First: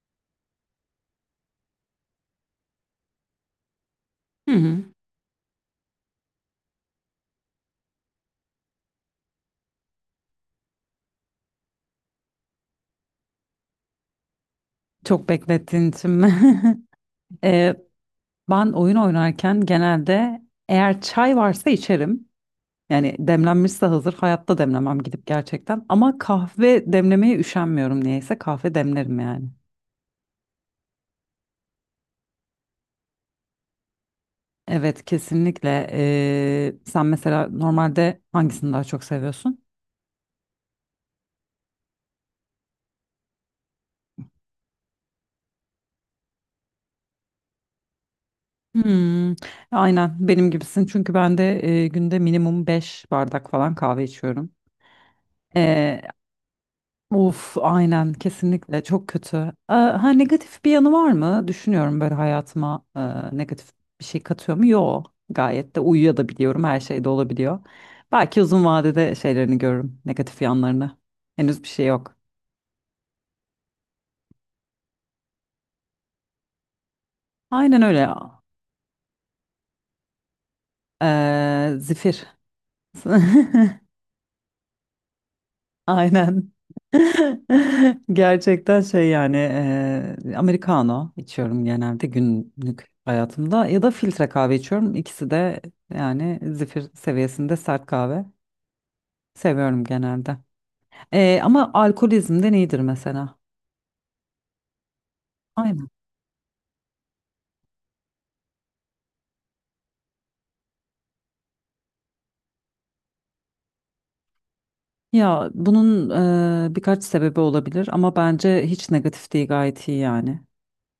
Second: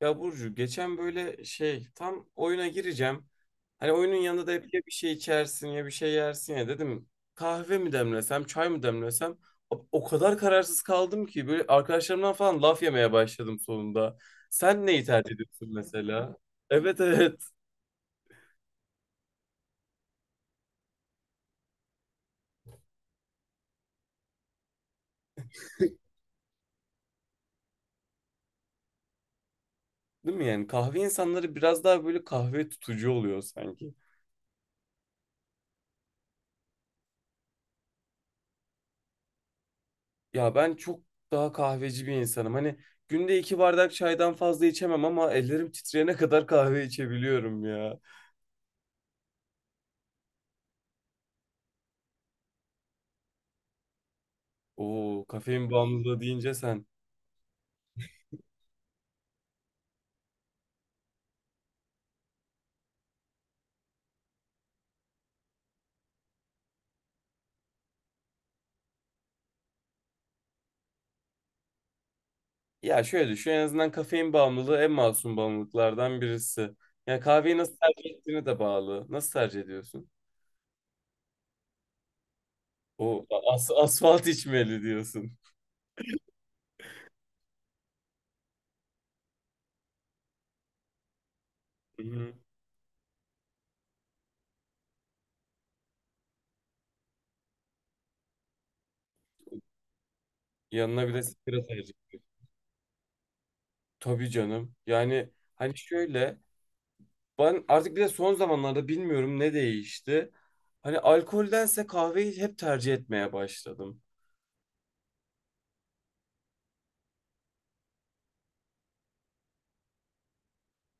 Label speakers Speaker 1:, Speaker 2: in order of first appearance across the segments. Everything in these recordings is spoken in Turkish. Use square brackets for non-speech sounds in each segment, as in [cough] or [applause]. Speaker 1: Ya Burcu geçen böyle şey tam oyuna gireceğim. Hani oyunun yanında da
Speaker 2: Hı
Speaker 1: hep ya
Speaker 2: hı.
Speaker 1: bir şey içersin ya bir şey yersin ya dedim. Kahve mi demlesem çay mı demlesem o kadar kararsız kaldım ki böyle arkadaşlarımdan falan laf yemeye başladım sonunda. Sen neyi
Speaker 2: Çok
Speaker 1: tercih ediyorsun
Speaker 2: beklettiğin için mi?
Speaker 1: mesela?
Speaker 2: [laughs]
Speaker 1: Evet evet.
Speaker 2: Ee, ben oyun oynarken genelde eğer çay varsa içerim. Yani demlenmişse hazır, hayatta demlemem gidip gerçekten.
Speaker 1: [laughs]
Speaker 2: Ama kahve demlemeye üşenmiyorum niyeyse, kahve demlerim yani.
Speaker 1: Değil mi yani kahve insanları biraz daha böyle kahve tutucu oluyor sanki.
Speaker 2: Evet, kesinlikle. Sen mesela normalde hangisini daha çok seviyorsun?
Speaker 1: Ya ben çok daha kahveci bir insanım. Hani günde 2 bardak çaydan fazla içemem ama ellerim titreyene kadar kahve içebiliyorum ya.
Speaker 2: Hmm, aynen benim gibisin çünkü ben de günde minimum 5 bardak falan kahve içiyorum.
Speaker 1: Oo, kafein
Speaker 2: Ee,
Speaker 1: bağımlılığı deyince sen.
Speaker 2: Of, aynen kesinlikle, çok kötü. Ha negatif bir yanı var mı? Düşünüyorum, böyle hayatıma negatif bir şey katıyor mu? Yok. Gayet de uyuyabiliyorum. Her şey de olabiliyor. Belki uzun vadede şeylerini görürüm, negatif yanlarını. Henüz bir şey yok.
Speaker 1: Ya şöyle düşün en azından kafein bağımlılığı en masum bağımlılıklardan birisi. Yani kahveyi nasıl
Speaker 2: Aynen öyle.
Speaker 1: tercih ettiğine de bağlı. Nasıl tercih ediyorsun?
Speaker 2: Zifir.
Speaker 1: O as
Speaker 2: [laughs]
Speaker 1: asfalt içmeli diyorsun.
Speaker 2: Aynen. [laughs] Gerçekten şey yani Americano içiyorum
Speaker 1: Hı
Speaker 2: genelde
Speaker 1: hı.
Speaker 2: günlük hayatımda ya da filtre kahve içiyorum. İkisi de yani zifir seviyesinde sert kahve seviyorum genelde.
Speaker 1: Yanına bir de
Speaker 2: Eee,
Speaker 1: sigara
Speaker 2: ama
Speaker 1: tercih ediyorsun.
Speaker 2: alkolizmden iyidir mesela.
Speaker 1: Tabii canım. Yani hani
Speaker 2: Aynen.
Speaker 1: şöyle. Ben artık bir de son zamanlarda bilmiyorum ne değişti. Hani alkoldense kahveyi hep tercih etmeye başladım.
Speaker 2: Ya bunun birkaç sebebi olabilir ama bence hiç negatif değil, gayet iyi yani.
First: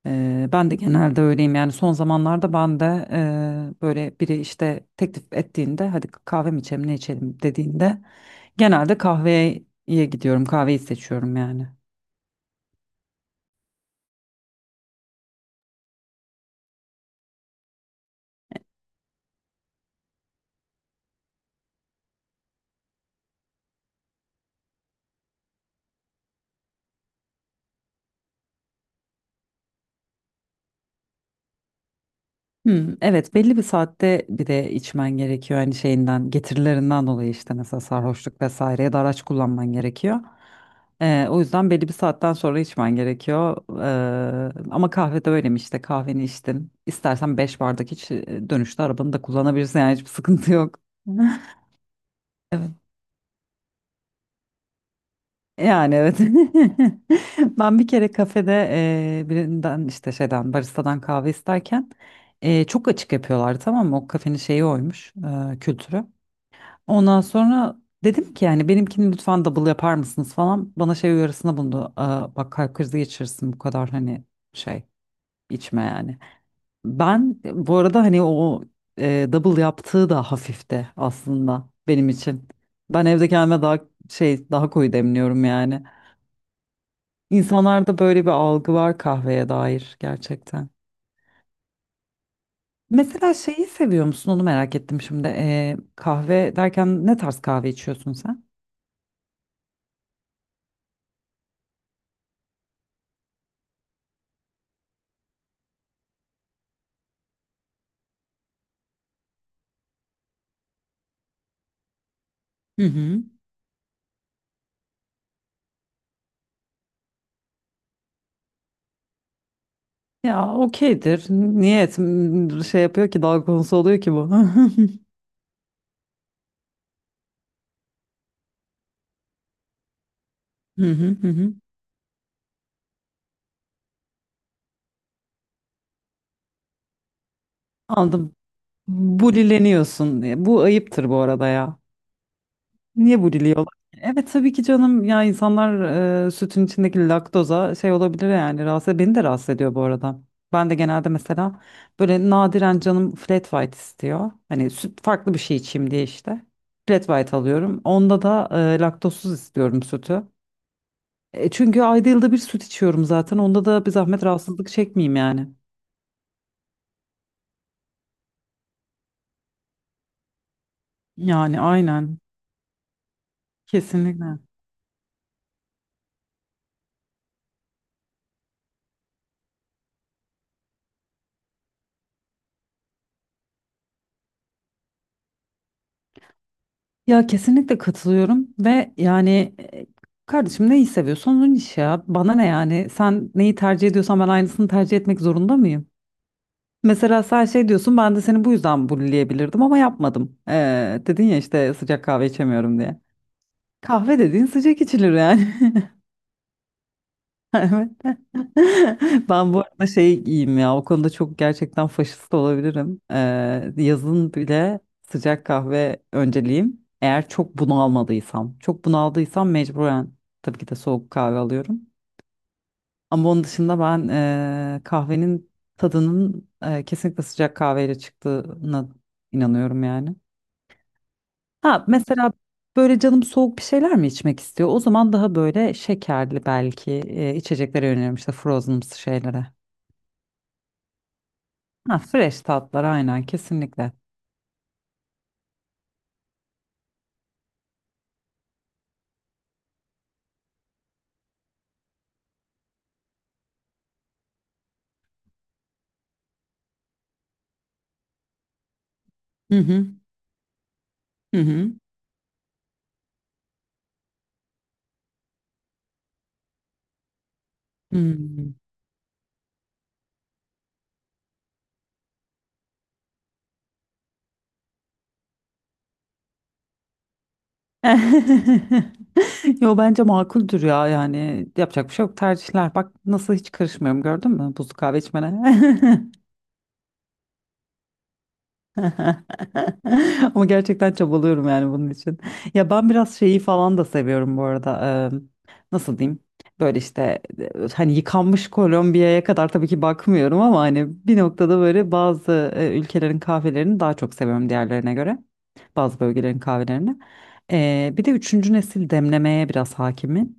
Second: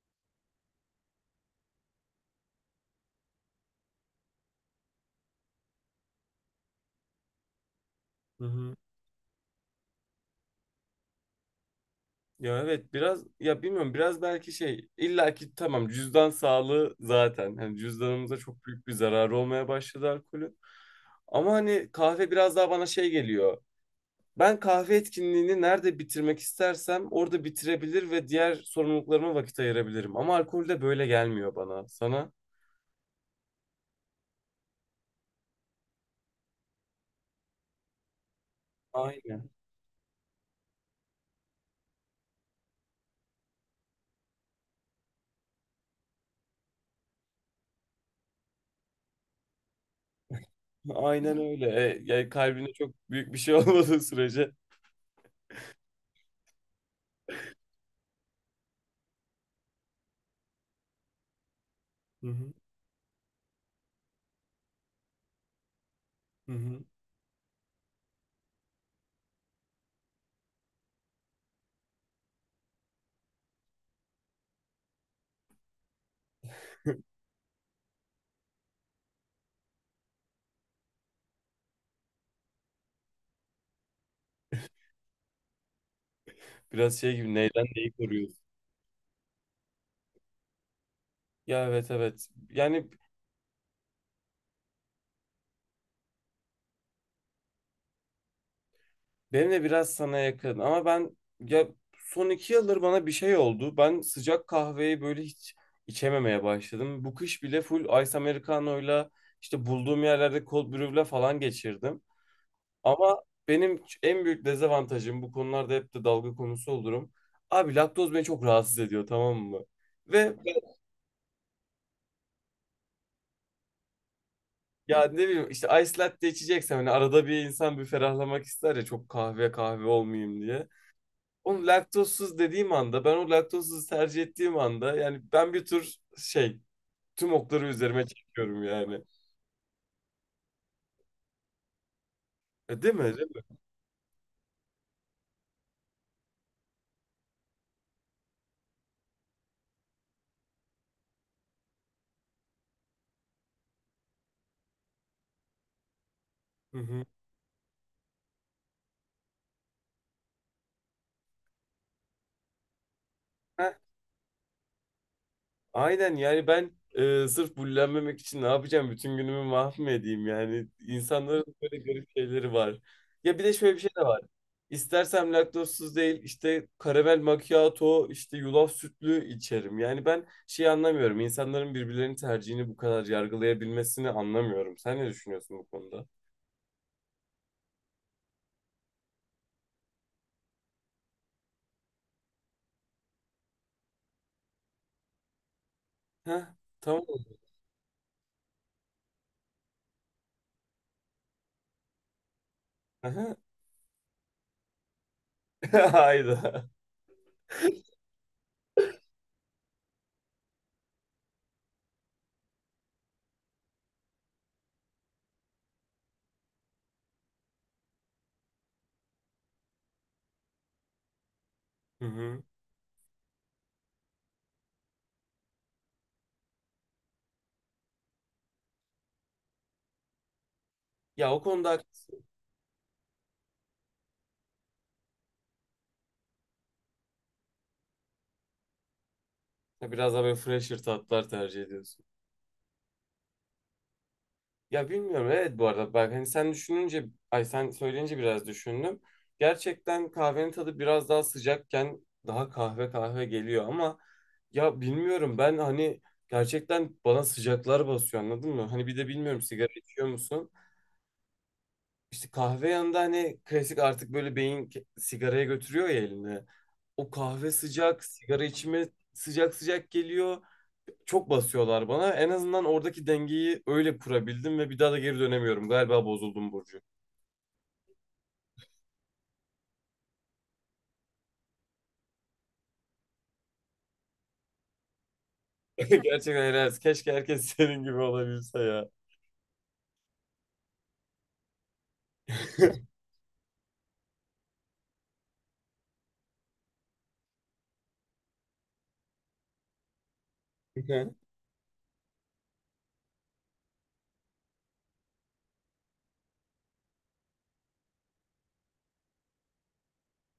Speaker 2: Ben de genelde öyleyim yani son zamanlarda ben de böyle biri işte teklif ettiğinde hadi kahve mi içelim ne içelim dediğinde,
Speaker 1: Hı hı.
Speaker 2: genelde kahveye gidiyorum, kahveyi seçiyorum yani.
Speaker 1: Ya evet biraz ya bilmiyorum biraz belki şey illaki tamam cüzdan sağlığı zaten hani cüzdanımıza çok büyük bir zararı olmaya başladı alkolün. Ama hani kahve biraz daha bana şey geliyor. Ben kahve etkinliğini nerede bitirmek istersem orada bitirebilir ve diğer sorumluluklarıma vakit ayırabilirim. Ama alkolde böyle gelmiyor bana. Sana?
Speaker 2: Hmm, evet, belli bir saatte bir de içmen gerekiyor hani şeyinden, getirilerinden dolayı, işte mesela sarhoşluk vesaireye de araç
Speaker 1: Aynen.
Speaker 2: kullanman gerekiyor. O yüzden belli bir saatten sonra içmen gerekiyor. Ama kahvede öyle mi? İşte kahveni içtin, istersen 5 bardak iç, dönüşte arabanı da kullanabilirsin yani, hiçbir sıkıntı yok. [laughs]
Speaker 1: Aynen öyle. E, yani kalbine çok büyük bir şey [laughs] olmadığı sürece.
Speaker 2: Yani evet. [laughs] Ben bir kere kafede birinden, işte şeyden, baristadan kahve isterken
Speaker 1: Hı hı.
Speaker 2: çok açık yapıyorlar, tamam mı? O kafenin şeyi oymuş, kültürü.
Speaker 1: Hı hı.
Speaker 2: Ondan sonra dedim ki yani, "Benimkini lütfen double yapar mısınız" falan. Bana şey uyarısında bulundu. "Aa, bak, kalp krizi geçirirsin bu kadar, hani şey içme yani."
Speaker 1: [laughs]
Speaker 2: Ben bu arada hani o double yaptığı da hafifti aslında benim için. Ben evde kendime daha şey, daha koyu demliyorum yani.
Speaker 1: biraz şey gibi neyden neyi
Speaker 2: İnsanlarda böyle bir
Speaker 1: koruyoruz.
Speaker 2: algı var kahveye dair, gerçekten.
Speaker 1: Ya evet evet. Yani
Speaker 2: Mesela şeyi seviyor musun, onu merak ettim şimdi. Kahve derken ne tarz kahve içiyorsun sen?
Speaker 1: benim de biraz sana yakın ama ben ya son 2 yıldır bana bir şey oldu. Ben sıcak kahveyi böyle hiç içememeye başladım. Bu kış bile full Ice Americano'yla işte bulduğum yerlerde cold brew'le falan geçirdim.
Speaker 2: Hı
Speaker 1: Ama
Speaker 2: hı.
Speaker 1: benim en büyük dezavantajım bu konularda hep de dalga konusu olurum. Abi laktoz beni çok rahatsız ediyor tamam mı? Ve
Speaker 2: Ya okeydir. Niyet şey yapıyor ki dalga konusu oluyor ki bu? [laughs] Hı
Speaker 1: ya ne bileyim işte ice latte içeceksem hani arada bir insan bir ferahlamak ister ya çok kahve kahve olmayayım diye.
Speaker 2: hı hı. Hı.
Speaker 1: Onu laktozsuz dediğim anda ben o laktozsuz tercih ettiğim anda yani ben bir tür şey tüm okları üzerime
Speaker 2: Anladım.
Speaker 1: çekiyorum yani.
Speaker 2: Bulileniyorsun. Bu ayıptır bu arada ya.
Speaker 1: E, değil mi?
Speaker 2: Niye
Speaker 1: Değil mi?
Speaker 2: buliliyorlar? Evet tabii ki canım, ya insanlar sütün içindeki laktoza şey olabilir yani, rahatsız, beni de rahatsız ediyor bu arada. Ben de genelde mesela böyle nadiren canım flat white istiyor. Hani süt, farklı bir şey içeyim diye, işte.
Speaker 1: Hı
Speaker 2: Flat
Speaker 1: hı.
Speaker 2: white alıyorum. Onda da laktozsuz istiyorum sütü. Çünkü ayda yılda bir süt içiyorum zaten. Onda da bir zahmet rahatsızlık çekmeyeyim yani.
Speaker 1: Aynen yani ben sırf bullenmemek için ne yapacağım? Bütün günümü mahvedeyim yani. İnsanların
Speaker 2: Yani
Speaker 1: böyle garip
Speaker 2: aynen.
Speaker 1: şeyleri var. Ya bir de şöyle bir şey de var.
Speaker 2: Kesinlikle.
Speaker 1: İstersem laktozsuz değil işte karamel macchiato işte yulaf sütlü içerim. Yani ben şey anlamıyorum. İnsanların birbirlerinin tercihini bu kadar yargılayabilmesini anlamıyorum. Sen ne düşünüyorsun bu konuda?
Speaker 2: Ya kesinlikle katılıyorum ve yani, kardeşim, neyi seviyorsan onun işi ya. Bana ne yani? Sen neyi tercih ediyorsan ben aynısını tercih etmek zorunda mıyım?
Speaker 1: Heh,
Speaker 2: Mesela
Speaker 1: tamam.
Speaker 2: sen şey diyorsun, ben de seni bu yüzden bulleyebilirdim ama yapmadım. Dedin ya işte, "Sıcak kahve içemiyorum" diye.
Speaker 1: Aha.
Speaker 2: Kahve dediğin sıcak içilir yani.
Speaker 1: [laughs]
Speaker 2: [laughs]
Speaker 1: Hayda.
Speaker 2: [laughs] Evet. [laughs] Ben bu arada şey giyeyim ya. O konuda çok gerçekten faşist olabilirim. Yazın bile sıcak kahve önceliğim, eğer çok bunalmadıysam. Çok bunaldıysam mecburen tabii ki de soğuk kahve alıyorum.
Speaker 1: Hı hı.
Speaker 2: Ama onun dışında ben kahvenin tadının kesinlikle sıcak kahveyle çıktığına inanıyorum yani.
Speaker 1: Ya o konuda
Speaker 2: Ha,
Speaker 1: haklısın.
Speaker 2: mesela böyle canım soğuk bir şeyler mi içmek istiyor? O zaman daha böyle şekerli belki içeceklere yöneliyorum, işte frozen şeylere.
Speaker 1: Ya biraz daha böyle fresher tatlar tercih
Speaker 2: Ha,
Speaker 1: ediyorsun.
Speaker 2: fresh tatlar, aynen kesinlikle.
Speaker 1: Ya bilmiyorum evet bu arada bak hani sen düşününce ay sen söyleyince biraz düşündüm. Gerçekten kahvenin tadı biraz daha sıcakken daha kahve kahve geliyor ama ya bilmiyorum ben hani gerçekten bana sıcaklar basıyor anladın mı? Hani bir de bilmiyorum
Speaker 2: Hı
Speaker 1: sigara
Speaker 2: hı.
Speaker 1: içiyor musun?
Speaker 2: Hı hı.
Speaker 1: İşte kahve yanında hani klasik artık böyle sigaraya götürüyor ya elini. O kahve sıcak, sigara
Speaker 2: Hmm.
Speaker 1: içme sıcak sıcak geliyor çok basıyorlar bana. En azından oradaki dengeyi öyle kurabildim ve bir daha da geri dönemiyorum. Galiba bozuldum Burcu.
Speaker 2: [laughs] Yo, bence makuldür ya, yani yapacak bir şey yok, tercihler. Bak nasıl hiç karışmıyorum, gördün mü, buzlu kahve içmene.
Speaker 1: [laughs]
Speaker 2: [laughs]
Speaker 1: Gerçekten helal olsun. Keşke herkes [laughs] senin gibi olabilse ya.
Speaker 2: [laughs] Ama gerçekten çabalıyorum yani bunun için. Ya ben biraz şeyi falan da seviyorum bu arada. Eee, nasıl diyeyim? Böyle işte, hani yıkanmış Kolombiya'ya kadar tabii ki bakmıyorum, ama hani bir
Speaker 1: [laughs]
Speaker 2: noktada böyle bazı ülkelerin kahvelerini daha çok seviyorum diğerlerine göre. Bazı bölgelerin kahvelerini. Bir de üçüncü nesil demlemeye biraz hakimim.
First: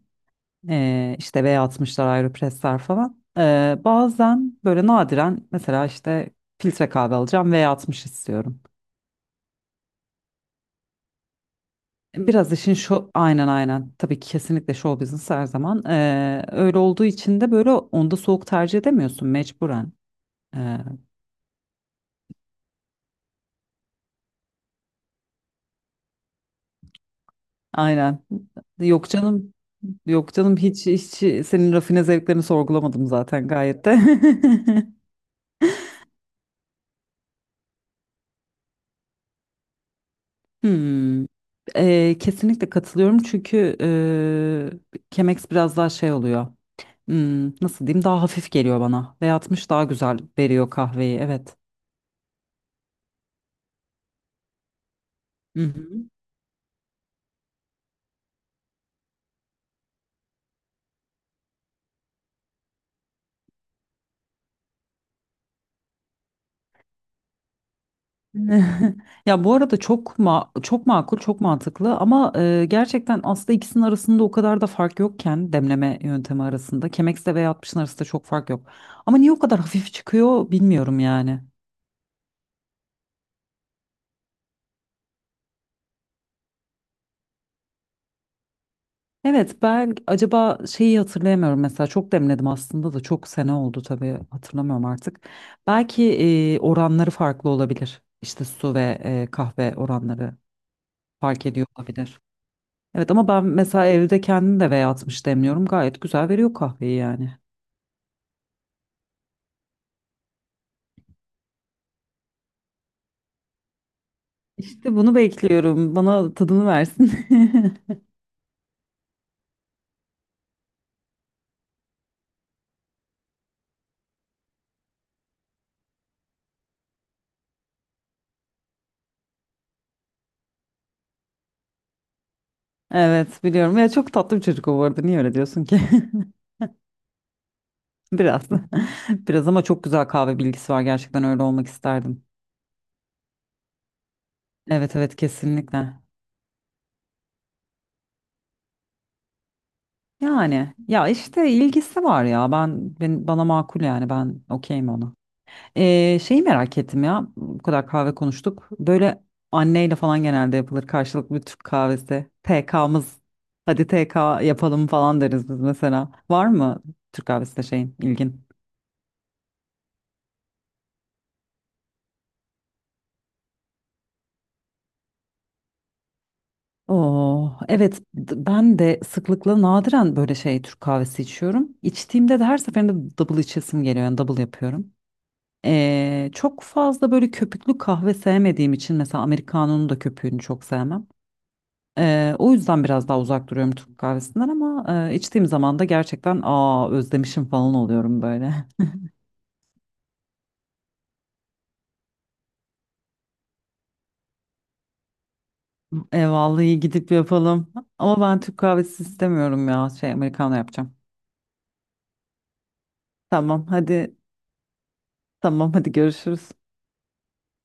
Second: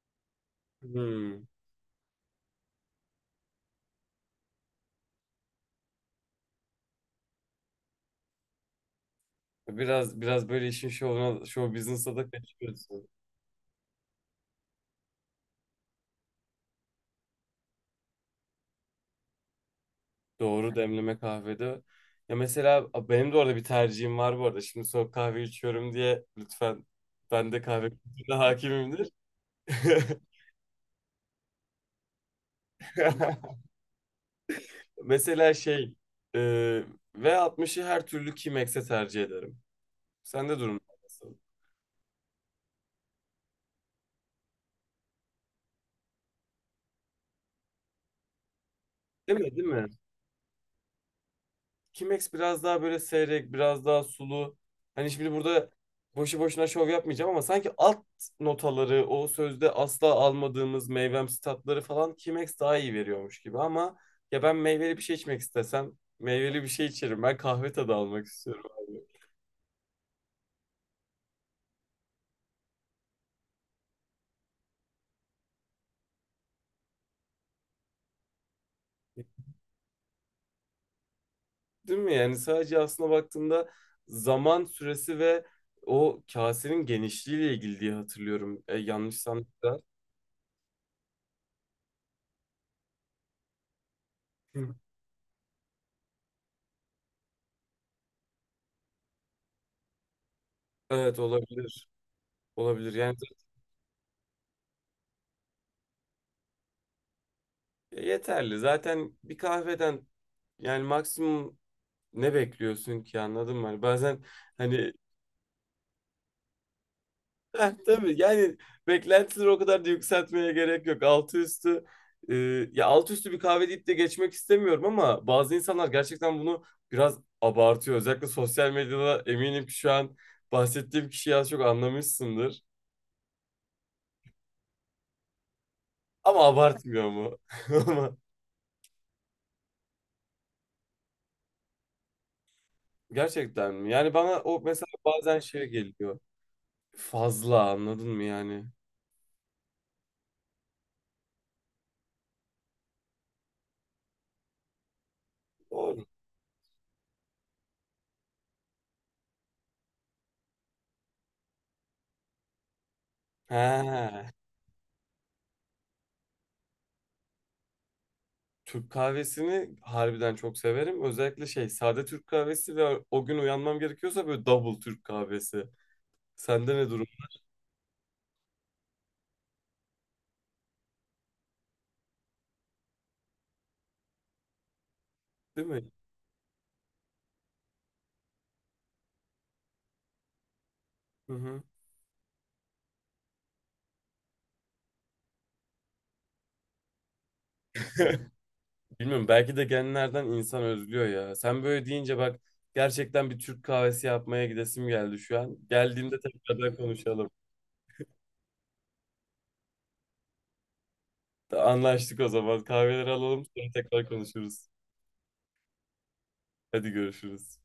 Speaker 2: İşte
Speaker 1: Hmm.
Speaker 2: V60'lar, Aeropress'ler falan. Bazen böyle nadiren, mesela işte filtre kahve alacağım, V60 istiyorum.
Speaker 1: Biraz böyle işin şovuna, show business'a da
Speaker 2: Biraz işin
Speaker 1: kaçıyorsun.
Speaker 2: şu, aynen aynen tabii ki, kesinlikle show business her zaman. Öyle olduğu için de böyle, onda soğuk tercih edemiyorsun mecburen.
Speaker 1: Doğru
Speaker 2: Ee,
Speaker 1: demleme kahvede. Ya mesela benim de orada bir tercihim var bu arada. Şimdi soğuk kahve içiyorum diye lütfen ben de kahve
Speaker 2: aynen
Speaker 1: kültürüne hakimimdir.
Speaker 2: Yok canım,
Speaker 1: [laughs]
Speaker 2: yok canım, hiç hiç senin rafine zevklerini sorgulamadım zaten, gayet de. [laughs]
Speaker 1: Mesela şey e, V60'ı her türlü Chemex'e tercih ederim. Sende durum
Speaker 2: Hmm.
Speaker 1: nasıl?
Speaker 2: Kesinlikle katılıyorum çünkü Chemex biraz daha şey oluyor. Nasıl diyeyim, daha hafif geliyor bana ve
Speaker 1: Değil mi? Değil
Speaker 2: 60 daha
Speaker 1: mi?
Speaker 2: güzel veriyor kahveyi, evet.
Speaker 1: Kimex biraz daha böyle seyrek, biraz daha sulu. Hani şimdi
Speaker 2: Hı
Speaker 1: burada
Speaker 2: hı.
Speaker 1: boşu boşuna şov yapmayacağım ama sanki alt notaları, o sözde asla almadığımız meyvemsi tatları falan Kimex daha iyi veriyormuş gibi ama ya ben meyveli bir şey içmek istesem meyveli bir şey içerim. Ben kahve tadı almak istiyorum
Speaker 2: [laughs]
Speaker 1: abi.
Speaker 2: Ya bu arada çok çok makul, çok mantıklı ama gerçekten aslında ikisinin arasında o kadar da fark yokken, demleme yöntemi arasında, Chemex'le ve 60'ın arasında çok fark yok. Ama niye o kadar [laughs] hafif çıkıyor bilmiyorum yani.
Speaker 1: Değil mi? Yani sadece aslında baktığımda zaman süresi ve o kasenin genişliğiyle ilgili diye hatırlıyorum. E, yanlışsam
Speaker 2: Evet,
Speaker 1: da.
Speaker 2: ben acaba şeyi hatırlayamıyorum mesela, çok demledim aslında da çok sene oldu tabii,
Speaker 1: Hı.
Speaker 2: hatırlamıyorum artık. Belki oranları farklı olabilir. İşte su ve kahve oranları
Speaker 1: Evet
Speaker 2: fark ediyor
Speaker 1: olabilir.
Speaker 2: olabilir.
Speaker 1: Olabilir
Speaker 2: Evet,
Speaker 1: yani
Speaker 2: ama ben mesela evde kendim de V atmış demliyorum. Gayet güzel veriyor kahveyi yani.
Speaker 1: yeterli. Zaten bir kahveden yani maksimum ne bekliyorsun ki anladın mı? Hani bazen hani
Speaker 2: İşte
Speaker 1: [laughs]
Speaker 2: bunu bekliyorum. Bana tadını versin.
Speaker 1: heh,
Speaker 2: [laughs]
Speaker 1: tabii yani beklentileri o kadar da yükseltmeye gerek yok. E, altı üstü bir kahve deyip de geçmek istemiyorum ama bazı insanlar gerçekten bunu biraz abartıyor. Özellikle sosyal medyada eminim ki şu an bahsettiğim kişiyi az çok anlamışsındır.
Speaker 2: Evet biliyorum. Ya çok tatlı bir çocuk o, bu arada. Niye öyle diyorsun ki?
Speaker 1: Ama abartmıyor mu? [laughs]
Speaker 2: [laughs]
Speaker 1: Ama
Speaker 2: Biraz. [laughs] Biraz, ama çok güzel kahve bilgisi var. Gerçekten öyle olmak isterdim.
Speaker 1: gerçekten mi? Yani bana o mesela
Speaker 2: Evet evet,
Speaker 1: bazen şey
Speaker 2: kesinlikle.
Speaker 1: geliyor. Fazla anladın mı yani?
Speaker 2: Yani ya işte ilgisi var ya. Ben bana makul yani. Ben okeyim ona.
Speaker 1: Yani
Speaker 2: Şeyi merak ettim ya. Bu kadar kahve konuştuk. Böyle anneyle falan genelde yapılır karşılıklı bir Türk kahvesi. TK'mız. Hadi TK
Speaker 1: He.
Speaker 2: yapalım falan deriz biz mesela. Var mı Türk kahvesinde şeyin, ilgin?
Speaker 1: Türk kahvesini harbiden çok severim. Özellikle şey sade Türk kahvesi ve o gün uyanmam gerekiyorsa böyle double Türk kahvesi. Sende ne durum
Speaker 2: Oo, evet, ben de sıklıkla, nadiren böyle şey, Türk kahvesi içiyorum. İçtiğimde de her seferinde double içesim geliyor yani, double yapıyorum.
Speaker 1: değil mi?
Speaker 2: Çok fazla böyle köpüklü kahve sevmediğim için mesela Americano'nun da köpüğünü çok sevmem.
Speaker 1: Hı hı.
Speaker 2: O yüzden biraz daha uzak duruyorum Türk kahvesinden, ama içtiğim zaman da gerçekten, aa, özlemişim falan oluyorum
Speaker 1: [laughs]
Speaker 2: böyle.
Speaker 1: Bilmiyorum belki de genlerden insan özlüyor ya. Sen böyle deyince bak gerçekten bir Türk kahvesi yapmaya gidesim geldi şu an.
Speaker 2: [laughs]
Speaker 1: Geldiğimde
Speaker 2: E,
Speaker 1: tekrardan
Speaker 2: vallahi gidip
Speaker 1: konuşalım.
Speaker 2: yapalım. Ama ben Türk kahvesi istemiyorum ya. Şey, Americano yapacağım.
Speaker 1: Anlaştık o zaman. Kahveleri alalım
Speaker 2: Tamam,
Speaker 1: sonra tekrar
Speaker 2: hadi.
Speaker 1: konuşuruz.
Speaker 2: Tamam, hadi görüşürüz.
Speaker 1: Hadi görüşürüz.